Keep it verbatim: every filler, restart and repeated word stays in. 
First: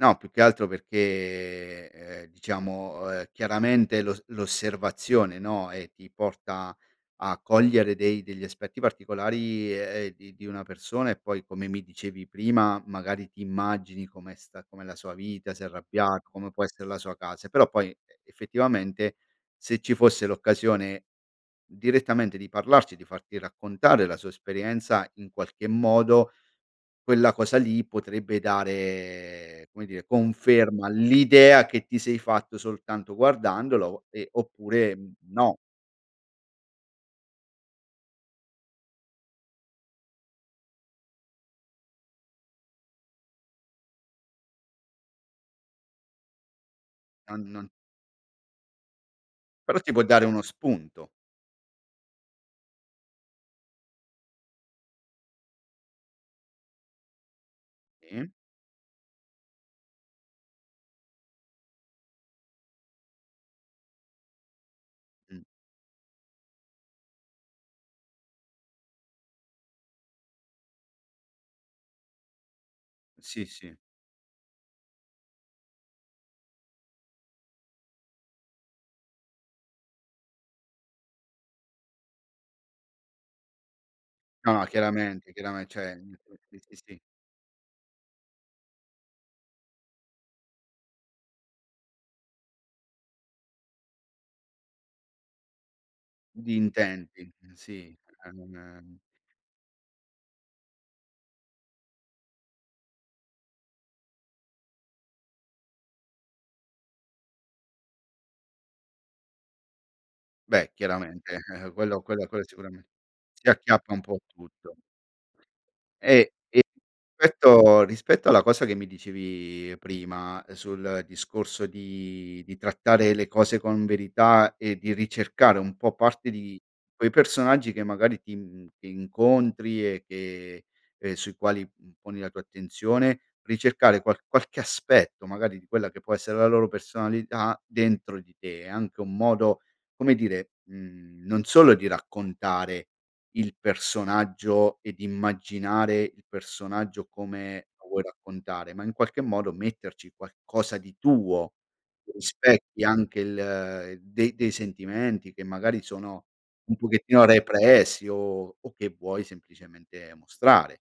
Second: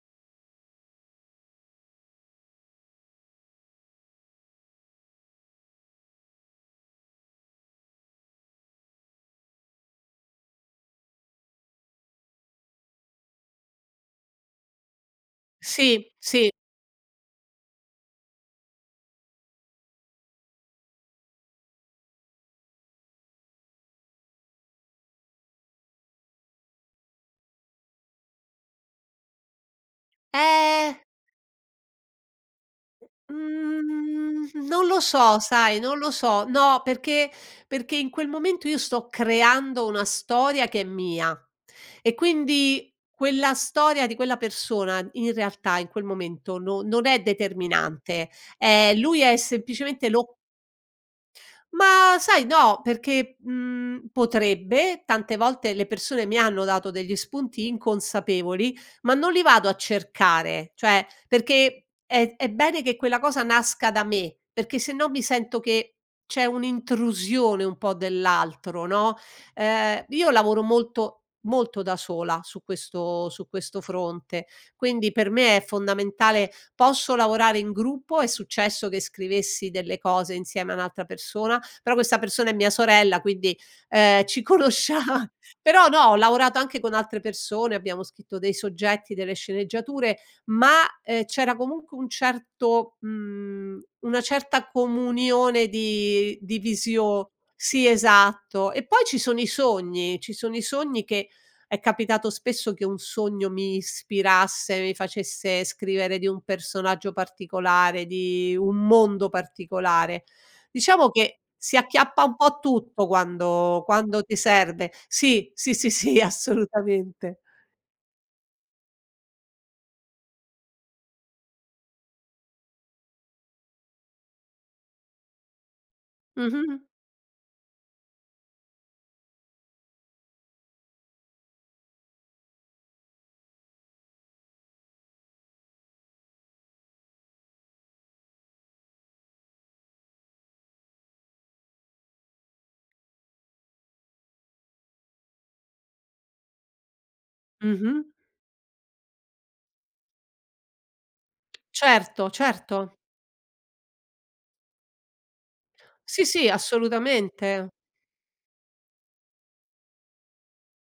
No, più che altro perché ehm, diciamo, ehm, chiaramente, l'os l'osservazione, no, ehm, ti porta a cogliere dei degli aspetti particolari, ehm, di di una persona e poi come mi dicevi prima, magari ti immagini come sta com'è la sua vita, se è Sì, arrabbiato, sì. come può essere la sua casa, però poi e effettivamente se ci fosse l'occasione direttamente di parlarci, di farti raccontare la sua esperienza, in qualche modo, quella cosa lì potrebbe dare, come dire, conferma Ehm all'idea che ti sei fatto soltanto guardandolo e Mhmm, non oppure lo so, no. sai? Non lo so. No, perché perché in quel momento io sto creando una storia che è mia e quindi quella storia di quella persona, in realtà, in quel momento, no non è Non non determinante, ehm, lui è Però ti può semplicemente dare lo uno spunto. Ma, sai, no perché, mhmm, potrebbe, tante volte le persone mi hanno dato degli spunti E? inconsapevoli, ma non li vado a cercare, cioè, perché è è bene che quella cosa nasca da me, perché sennò mi Mh. sento che c'è un'intrusione un po' dell'altro, no? Ehm, io lavoro molto molto da sola su questo Sì, su sì. questo fronte, quindi per me è fondamentale. Posso lavorare in gruppo, è successo che scrivessi delle cose insieme a un'altra persona, però questa persona è mia sorella quindi, uhm, ci No, conoscia chiaramente, chiarame però ceh, no, ho [unintelligible] Sì, lavorato anche con sì. altre persone, abbiamo scritto dei soggetti, delle sceneggiature, ma, ehm, c'era comunque un certo mhmm, una certa comunione di Di di intenti, visio sì, sì. Ehm, esatto. E non poi ci sono i sogni, ci sono i sogni che è capitato spesso che un sogno mi ispirasse, mi facesse scrivere di un personaggio particolare, di un mondo particolare. Beh, Diciamo chiaramente. che si Quello acchiappa quello un quello po' sicurame tutto si quando acchiappa un po' quando ti tutto. serve. Sì, sì, sì, Ehm, sì, e assolutamente. petto rispetto alla cosa che mi dicevi prima sul discorso di di trattare le cose con verità e di ricercare un po' parte di Mh-mh, mh. quei personaggi che magari ti n che incontri e che ehm, sui quali, mhmm, poni la tua attenzione, ricercare qual qualche aspetto magari di quella che può essere la loro personalità dentro di te. È anche un modo, come dire, mhmm, non solo di raccontare il personaggio e di immaginare il personaggio come lo vuoi Mh-mh. raccontare, ma, in qualche modo, metterci qualcosa di tuo. Certo, Rispetti certo. anche il dei dei sentimenti che magari Sì, sono sì, un pochettino assolutamente. repressi o o che vuoi semplicemente mostrare.